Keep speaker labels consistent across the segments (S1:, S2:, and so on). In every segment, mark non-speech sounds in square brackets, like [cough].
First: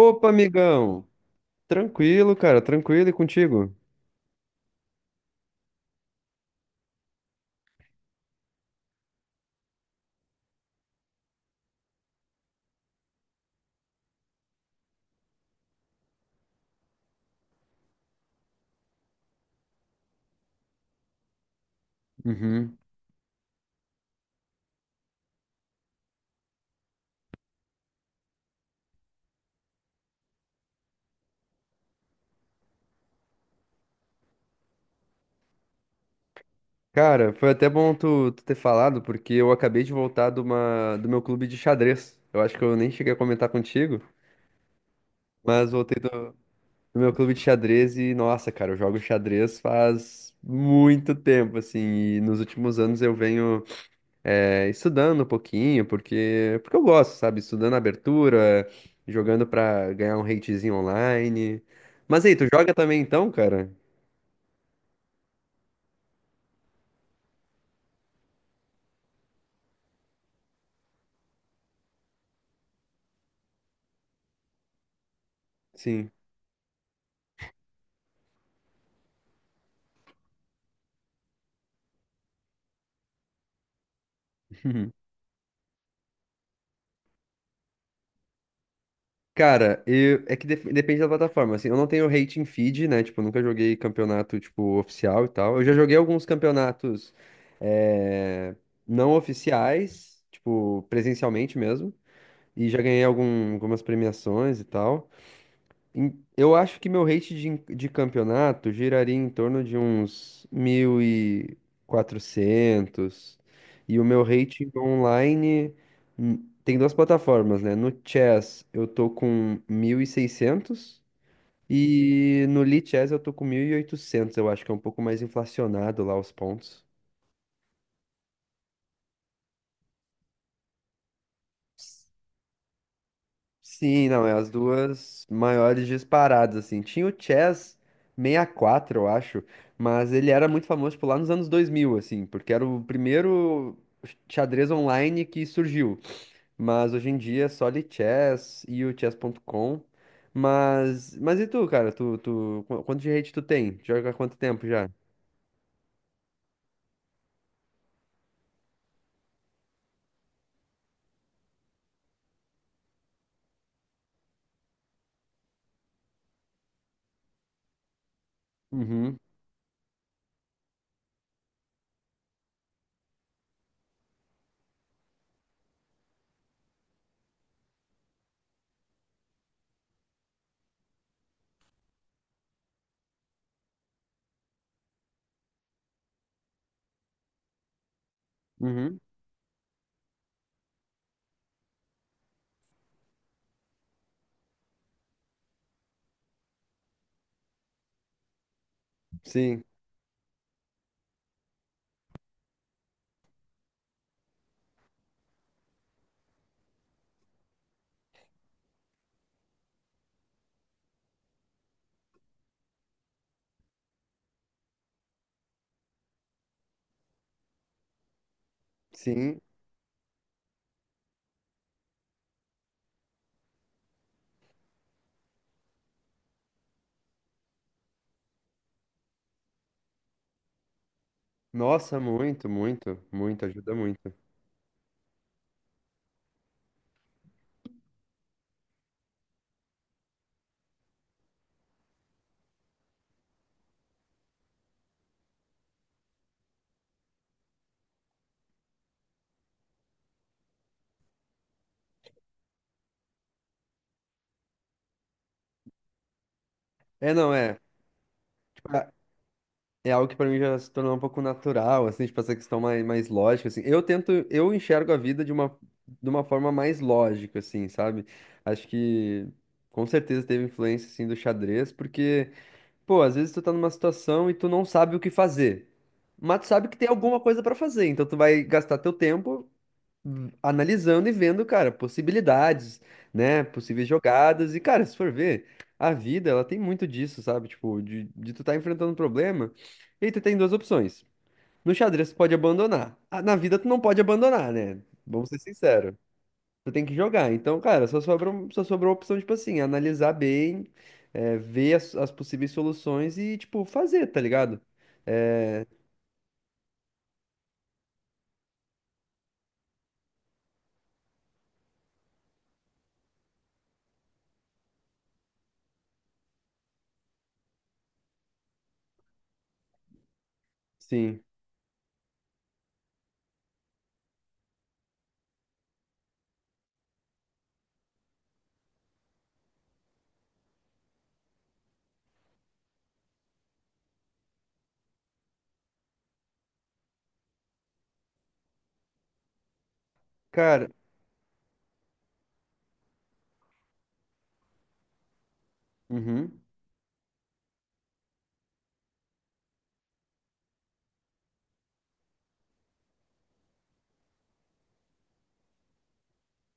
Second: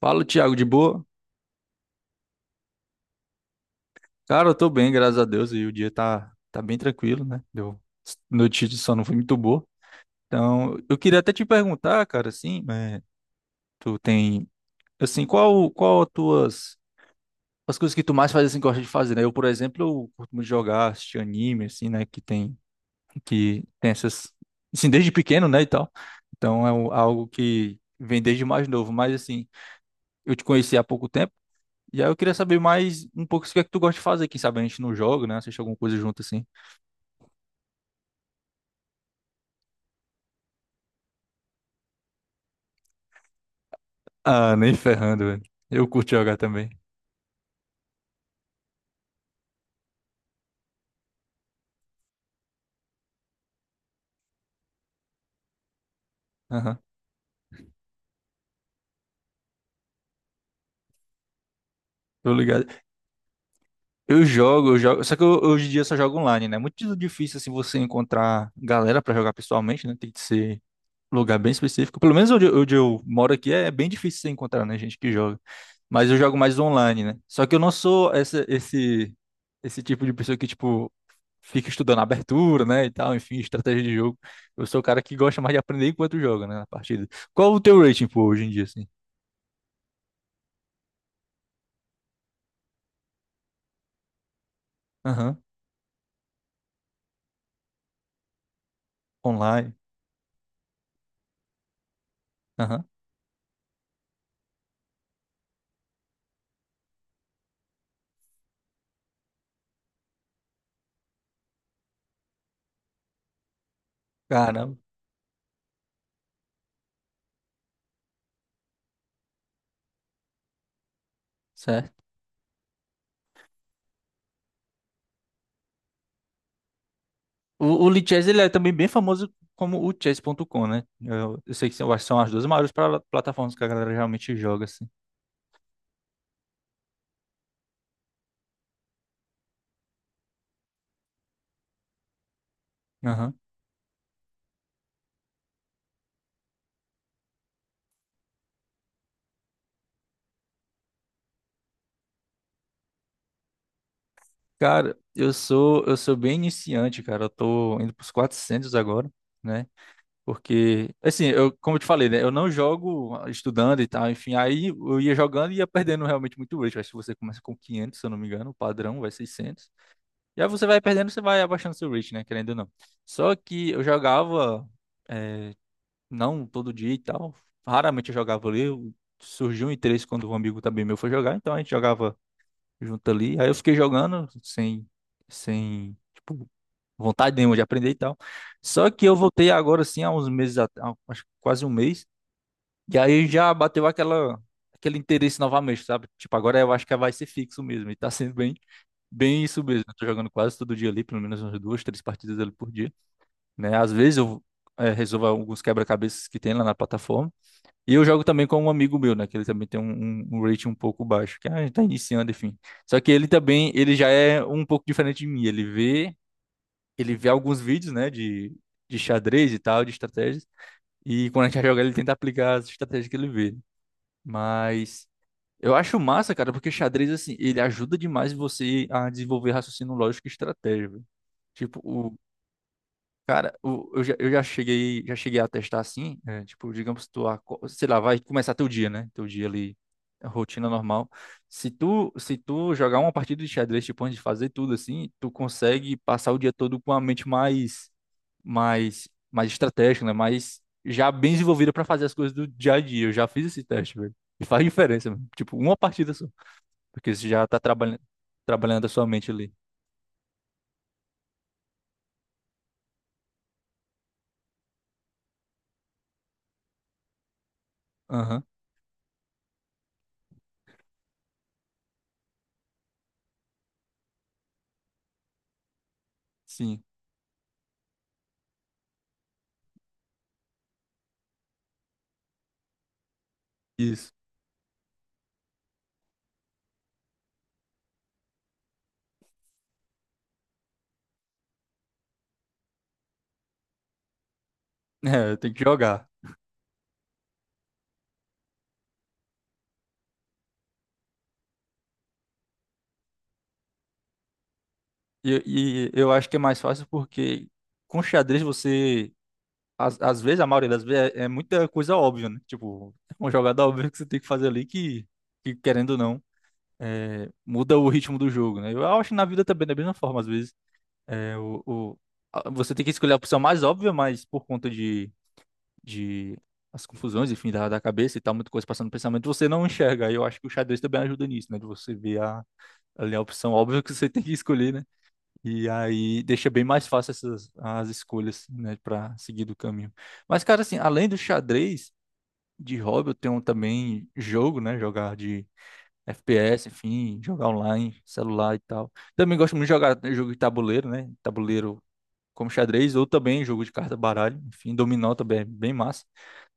S1: Fala, Thiago, de
S2: amigão!
S1: boa?
S2: Tranquilo, cara, tranquilo e contigo?
S1: Cara, eu tô bem, graças a Deus, e o dia tá bem tranquilo, né? Deu notícia de sono foi muito boa. Então, eu queria até te perguntar, cara, assim, né, tu tem, assim, qual as tuas, as coisas que tu mais faz, assim, gosta de fazer, né? Eu, por exemplo, eu curto muito jogar, assistir anime, assim, né, que tem,
S2: Uhum.
S1: que tem essas, assim, desde pequeno, né, e tal. Então, algo que vem desde mais novo, mas, assim, eu te conheci há pouco tempo. E aí eu queria saber mais um pouco o que é que tu gosta de fazer. Quem sabe a gente não joga, né? Assiste alguma coisa junto assim.
S2: Cara, foi até bom tu ter falado, porque eu acabei de voltar de uma, do meu clube de xadrez. Eu acho que eu nem cheguei a comentar contigo,
S1: Ah, nem ferrando, velho.
S2: mas
S1: Eu
S2: voltei do,
S1: curto jogar também.
S2: do meu clube de xadrez e, nossa, cara, eu jogo xadrez faz muito tempo, assim, e nos últimos anos eu venho estudando um pouquinho, porque
S1: Aham.
S2: eu gosto, sabe? Estudando abertura, jogando pra ganhar um ratezinho online. Mas aí,
S1: Tô
S2: tu
S1: ligado.
S2: joga também então, cara?
S1: Eu jogo. Só que hoje em dia eu só jogo online, né? É muito difícil assim você encontrar galera pra jogar pessoalmente, né? Tem que ser lugar bem específico. Pelo menos onde eu moro aqui é bem difícil você encontrar, né? Gente que joga. Mas
S2: Sim.
S1: eu jogo mais online, né? Só que eu não sou esse tipo de pessoa que, tipo, fica estudando a abertura, né, e tal, enfim, estratégia de jogo. Eu sou o cara
S2: [laughs]
S1: que gosta mais de aprender enquanto joga, né, na partida. Qual o teu rating, pô, hoje em dia, assim?
S2: Cara, eu, é que depende da plataforma. Assim, eu não tenho rating feed, né? Tipo, eu nunca joguei campeonato, tipo, oficial e
S1: Aham,
S2: tal. Eu já joguei alguns campeonatos eh, não
S1: online,
S2: oficiais, tipo, presencialmente mesmo. E já
S1: aham,
S2: ganhei algum, algumas premiações e tal. Eu acho que meu rate de campeonato giraria em torno de uns 1.400 e o meu rate
S1: caramba,
S2: online hum, tem duas plataformas, né? No Chess eu tô com 1.600
S1: certo.
S2: e no Lee Chess eu tô com 1.800. Eu acho que é um pouco mais inflacionado lá os pontos.
S1: O Lee Chess, ele é também bem famoso como o chess.com, né? Eu sei que são, eu acho que são as duas maiores plataformas que a galera
S2: Sim, não, é
S1: realmente
S2: as
S1: joga, assim.
S2: duas maiores disparadas, assim. Tinha o Chess 64 eu acho, mas ele era muito famoso, tipo, lá nos anos 2000 assim, porque era o
S1: Aham.
S2: primeiro xadrez online que surgiu. Mas hoje em dia é só ali Chess e o Chess.com. Mas e tu, cara? Tu, tu, quanto de rate tu tem? Joga há quanto tempo já?
S1: Cara, eu sou bem iniciante, cara, eu tô indo pros 400 agora, né, porque, assim, eu, como eu te falei, né? Eu não jogo estudando e tal, enfim. Aí eu ia jogando e ia perdendo realmente muito rate. Acho que você começa com 500 se eu não me engano, o padrão vai
S2: Uhum,
S1: 600. E aí você vai perdendo, você vai abaixando seu rate, né? Querendo ou não. Só que eu jogava, eh, não todo dia e tal. Raramente eu jogava ali. Surgiu um interesse quando um amigo também meu foi jogar, então a gente jogava junto ali. Aí eu fiquei jogando sem, tipo, vontade nenhuma de aprender e tal. Só
S2: uhum.
S1: que eu voltei agora, assim, há uns meses, acho que quase um mês, e aí já bateu aquele interesse novamente, sabe? Tipo, agora eu acho que vai ser fixo mesmo, e tá sendo bem
S2: Sim,
S1: isso mesmo. Eu tô jogando quase todo dia ali, pelo menos umas duas, três partidas ali por dia, né? Às vezes eu resolvo alguns quebra-cabeças que tem lá na plataforma, e eu jogo também com um amigo meu, né? Que ele também tem um rating um pouco baixo, que a gente tá iniciando, enfim. Só que ele também, ele já é um pouco diferente de mim. Ele vê alguns vídeos, né, de
S2: sim.
S1: xadrez e tal, de estratégias, e quando a gente vai jogar, ele tenta aplicar as estratégias que ele vê. Mas eu acho massa, cara, porque xadrez, assim, ele ajuda demais você a desenvolver raciocínio lógico e estratégia, velho. Tipo,
S2: Nossa,
S1: o.
S2: muito, muito, muito,
S1: Cara,
S2: ajuda
S1: o,
S2: muito.
S1: eu já cheguei a testar assim, é, tipo, digamos, tu, sei lá, vai começar teu dia, né? Teu dia ali, a rotina normal. Se tu jogar uma partida de xadrez, tipo, antes de fazer tudo assim, tu consegue passar o dia todo com a mente mais estratégico, né? Mais já bem desenvolvida para fazer as coisas do dia a dia. Eu já fiz esse teste, velho. E faz diferença, mano. Tipo, uma partida só.
S2: É,
S1: Porque você
S2: não,
S1: já
S2: é.
S1: tá trabalhando a sua mente ali.
S2: É algo que pra mim já se tornou um pouco natural, assim, tipo, essa questão mais, mais lógica, assim. Eu tento, eu enxergo a vida de uma forma mais lógica, assim, sabe?
S1: Aham,
S2: Acho que com certeza teve influência, assim, do xadrez, porque, pô, às vezes tu tá numa situação e tu não sabe o que fazer. Mas tu sabe que
S1: sim.
S2: tem alguma coisa pra fazer, então tu vai gastar teu tempo analisando e vendo, cara, possibilidades, né? Possíveis
S1: Isso. [laughs]
S2: jogadas. E, cara, se for ver, a vida, ela tem muito disso, sabe? Tipo, de tu tá enfrentando um problema e tu tem duas opções. No xadrez, tu pode abandonar. Ah, na vida, tu não pode abandonar, né? Vamos
S1: É,
S2: ser
S1: tem que
S2: sinceros.
S1: jogar.
S2: Tu tem que jogar. Então, cara, só sobrou a opção, tipo assim, analisar bem, ver as possíveis soluções e, tipo, fazer, tá ligado?
S1: E eu acho que é mais fácil porque com xadrez você. Às vezes, a maioria das vezes, é muita coisa óbvia, né? Tipo, é uma jogada óbvia que você tem que fazer ali que querendo ou não, muda o ritmo do jogo, né? Eu acho que na vida também, da mesma forma, às vezes.
S2: Sim.
S1: É, o, o- Você tem que escolher a opção mais óbvia, mas por conta de as confusões, enfim, da cabeça e tal, muita coisa passando no pensamento, você não enxerga. E eu acho que o xadrez também ajuda nisso, né? De você ali a opção óbvia que você tem que escolher, né? E aí deixa bem mais fácil essas as escolhas, né, para seguir do caminho. Mas, cara,
S2: Cara,
S1: assim, além do xadrez de hobby, eu tenho também jogo, né? Jogar de
S2: uhum.
S1: FPS, enfim, jogar online, celular e tal. Também gosto muito de jogar jogo de tabuleiro, né? Tabuleiro como xadrez, ou também jogo de carta, baralho, enfim, dominó também é bem massa.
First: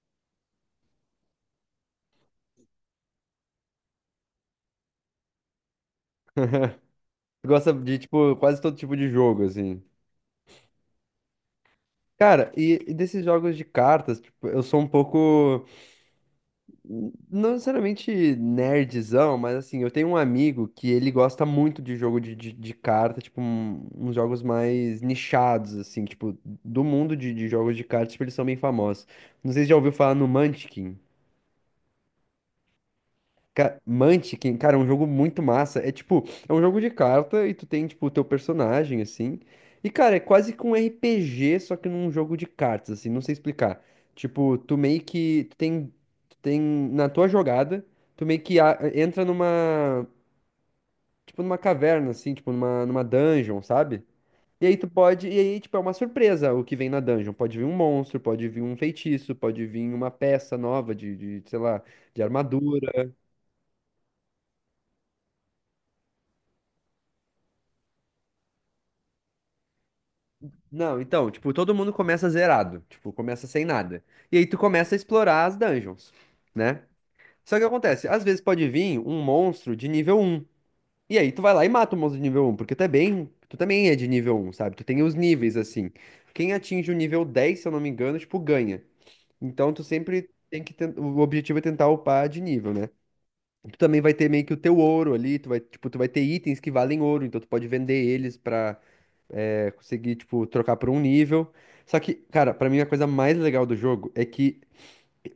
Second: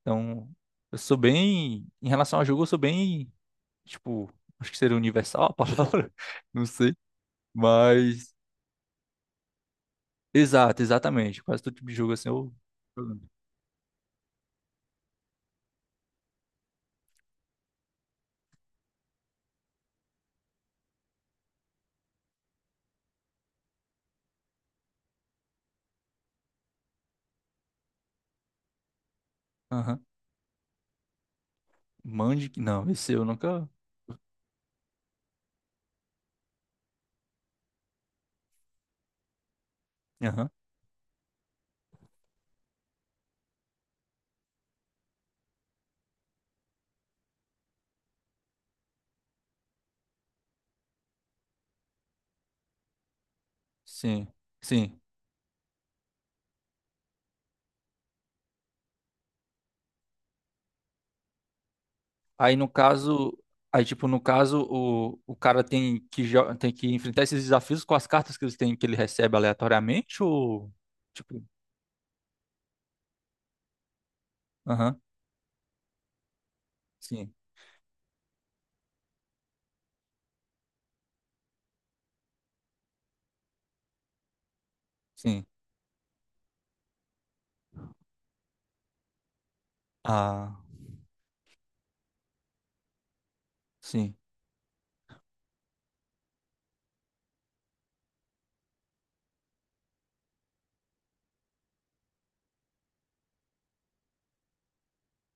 S1: Então, eu sou bem, em relação a jogo, eu sou bem, tipo, acho que seria universal a palavra, [laughs] não sei,
S2: Tu gosta de,
S1: mas,
S2: tipo, quase todo tipo de jogo, assim.
S1: exatamente, quase todo tipo de jogo assim,
S2: Cara,
S1: eu...
S2: e desses jogos de cartas, tipo, eu sou um pouco, não necessariamente nerdzão, mas assim, eu tenho um amigo que ele gosta muito de jogo de, de carta, tipo, uns jogos mais nichados, assim, tipo, do mundo de jogos de cartas, tipo, eles são bem famosos. Não sei se já ouviu
S1: Aham,
S2: falar no Munchkin.
S1: Mandic, não, esse eu nunca...
S2: Munchkin, cara, é um jogo muito massa. É tipo, é um jogo de carta e tu tem, tipo, o teu personagem, assim. E, cara, é
S1: Aham,
S2: quase que um RPG, só que num jogo de cartas, assim, não sei explicar. Tipo, tu meio que. Tu tem. Tu tem. Na tua jogada, tu meio que entra numa. Tipo, numa caverna, assim, tipo, numa, numa dungeon, sabe?
S1: sim,
S2: E aí tu
S1: sim.
S2: pode. E aí, tipo, é uma surpresa o que vem na dungeon. Pode vir um monstro, pode vir um feitiço, pode vir uma peça nova de sei lá, de
S1: Aí, no
S2: armadura.
S1: caso... Aí, tipo, no caso, o cara tem tem que enfrentar esses desafios com as cartas que ele tem, que ele recebe aleatoriamente, ou...
S2: Não, então,
S1: Tipo,
S2: tipo, todo mundo começa zerado, tipo, começa sem nada. E aí tu começa a
S1: aham,
S2: explorar as dungeons, né?
S1: sim.
S2: Só que acontece, às vezes pode vir um monstro de nível um. E aí tu vai lá e mata o monstro de nível um, porque tu é bem, tu também é de nível um, sabe? Tu tem os
S1: Sim.
S2: níveis assim. Quem atinge o nível 10, se eu não me engano, tipo, ganha. Então tu sempre
S1: Ah,
S2: tem que o objetivo é tentar upar de nível, né? Tu também vai
S1: sim.
S2: ter meio que o teu ouro ali, tu vai, tipo, tu vai ter itens que valem ouro, então tu pode vender eles pra consegui, tipo, trocar por um nível. Só que, cara, pra mim a coisa mais legal do jogo é que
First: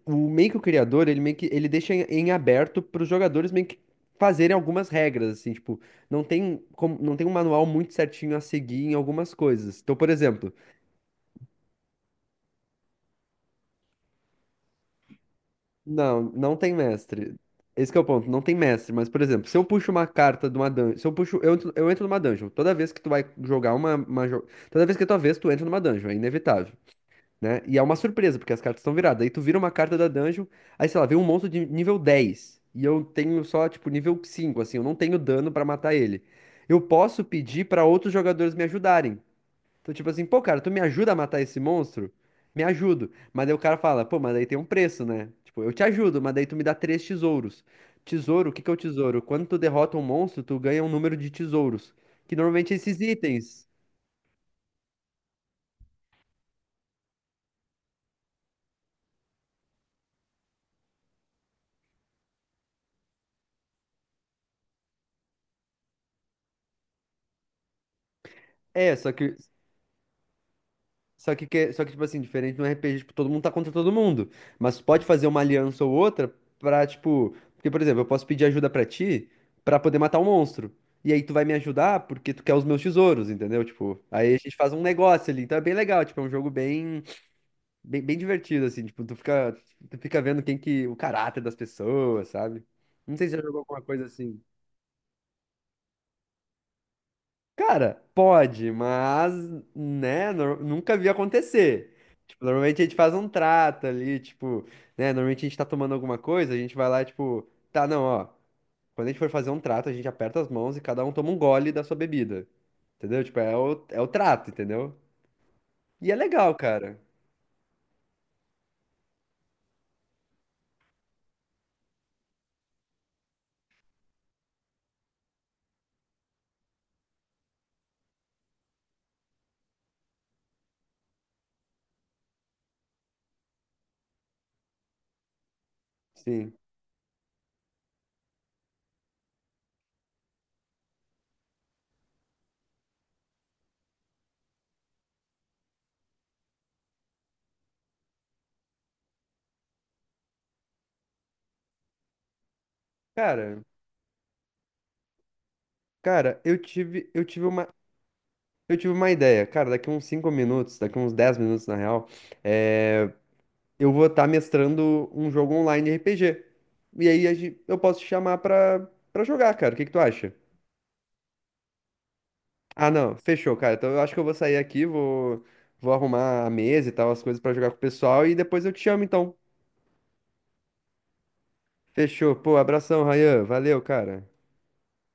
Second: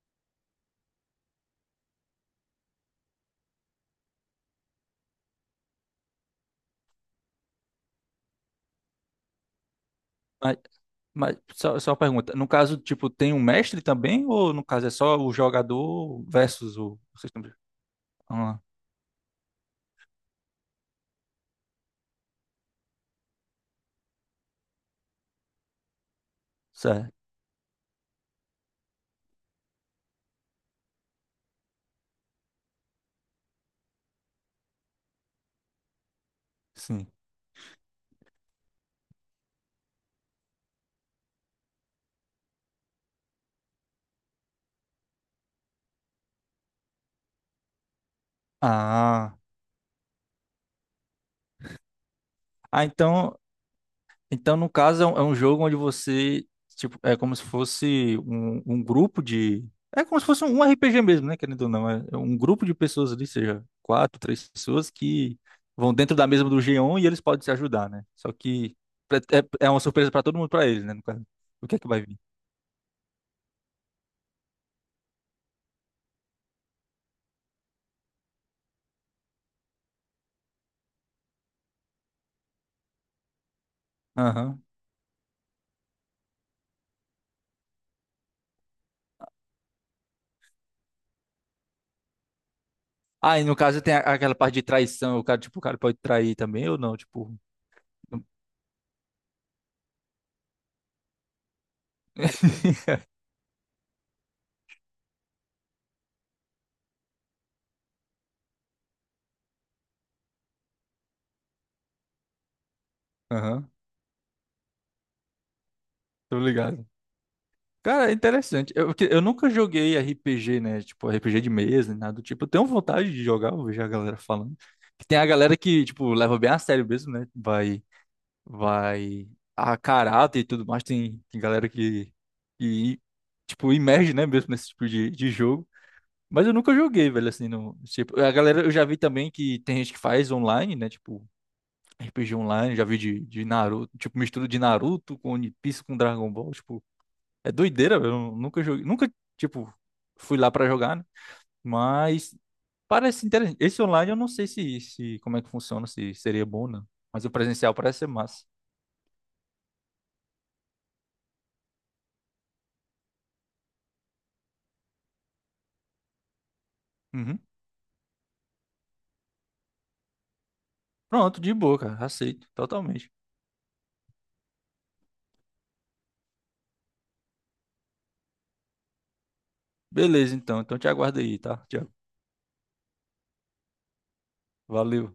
S2: o meio que o criador, ele meio que ele deixa em aberto pros jogadores meio que fazerem algumas regras, assim, tipo, não tem como, não tem um manual muito certinho a seguir em algumas coisas. Então, por exemplo,
S1: Mas, mas só uma pergunta. No caso, tipo, tem um mestre também? Ou no caso é só o
S2: não,
S1: jogador
S2: não tem
S1: versus o.
S2: mestre. Esse que é o ponto, não tem
S1: Ah,
S2: mestre, mas, por exemplo, se eu puxo uma carta de uma dungeon, se eu puxo, eu entro numa dungeon, toda vez que tu vai jogar toda vez que é tua vez, tu entra numa dungeon, é inevitável.
S1: certo.
S2: Né? E é uma surpresa, porque as cartas estão viradas. Aí tu vira uma carta da dungeon, aí sei lá, vem um monstro de nível 10 e eu tenho só, tipo, nível 5 assim, eu não tenho dano pra matar ele. Eu
S1: Sim.
S2: posso pedir pra outros jogadores me ajudarem. Então, tipo assim, pô, cara, tu me ajuda a matar esse monstro? Me ajudo. Mas daí o cara fala, pô, mas daí tem um preço, né? Tipo, eu te ajudo, mas daí tu me dá três tesouros. Tesouro, o que que é o tesouro?
S1: Ah.
S2: Quando tu derrota um monstro, tu ganha um número de tesouros. Que normalmente é
S1: Ah,
S2: esses
S1: então.
S2: itens.
S1: Então, no caso, é um jogo onde você, tipo, é como se fosse um grupo de. É como se fosse um RPG mesmo, né? Querendo ou não. É um grupo de pessoas ali, seja quatro, três pessoas, que vão dentro da mesa do G1 e eles podem se ajudar, né? Só que
S2: É, só que.
S1: é uma surpresa pra todo mundo, pra eles, né? No caso.
S2: Só que,
S1: O que é
S2: só
S1: que
S2: que,
S1: vai
S2: tipo
S1: vir?
S2: assim, diferente no RPG, tipo, todo mundo tá contra todo mundo. Mas tu pode fazer uma aliança ou outra pra, tipo. Porque, por exemplo, eu posso pedir ajuda pra ti pra poder matar um monstro. E aí tu vai me ajudar porque tu quer os meus tesouros, entendeu? Tipo, aí a gente
S1: Aham.
S2: faz um negócio ali. Então é bem legal, tipo, é um jogo bem, bem, bem divertido, assim. Tipo, tu fica vendo quem que. O caráter das pessoas, sabe? Não sei se você
S1: Ah,
S2: já
S1: e no
S2: jogou alguma
S1: caso tem
S2: coisa
S1: aquela
S2: assim.
S1: parte de traição, o cara, tipo, o cara pode trair também ou não, tipo.
S2: Cara,
S1: Não-
S2: pode, mas, né, nunca vi acontecer. Tipo, normalmente a gente
S1: [laughs]
S2: faz um trato ali, tipo, né, normalmente a gente tá tomando alguma coisa, a gente vai lá, tipo, tá, não, ó, quando a gente for fazer um trato, a gente aperta as mãos e cada um toma um gole da sua bebida, entendeu? Tipo, é
S1: Aham,
S2: o, é o trato, entendeu? E é
S1: tô
S2: legal,
S1: ligado.
S2: cara.
S1: Cara, é interessante. Eu nunca joguei RPG, né? Tipo, RPG de mesa, nada do tipo. Eu tenho vontade de jogar, eu vejo a galera falando. Que tem a galera que, tipo, leva bem a sério mesmo, né? Vai a caráter e tudo mais. Tem galera que, tipo, imerge, né? Mesmo nesse tipo de jogo. Mas eu
S2: Sim.
S1: nunca joguei, velho, assim, no, tipo, a galera, eu já vi também que tem gente que faz online, né? Tipo, RPG online, já vi de Naruto, tipo, mistura de Naruto com One Piece com Dragon Ball, tipo, é doideira, velho. Eu nunca joguei, nunca, tipo, fui lá pra jogar, né? Mas parece interessante.
S2: Cara,
S1: Esse online eu não sei se, como é que funciona, se
S2: cara,
S1: seria
S2: eu
S1: bom ou não.
S2: tive, eu
S1: Mas o
S2: tive uma,
S1: presencial parece ser massa.
S2: eu tive uma ideia, cara, daqui uns 5 minutos, daqui uns 10 minutos, na real, é... eu vou estar mestrando um jogo online RPG. E aí a
S1: Uhum.
S2: eu posso te chamar pra, pra jogar, cara. O que que tu acha?
S1: Pronto, de boa, cara. Aceito,
S2: Ah,
S1: totalmente.
S2: não. Fechou, cara. Então eu acho que eu vou sair aqui, vou, vou arrumar a mesa e tal, as coisas pra jogar com o pessoal e depois eu te chamo, então.
S1: Beleza, então. Então te aguardo aí, tá, Tiago?
S2: Fechou. Pô, abração, Rayan. Valeu, cara.
S1: Valeu.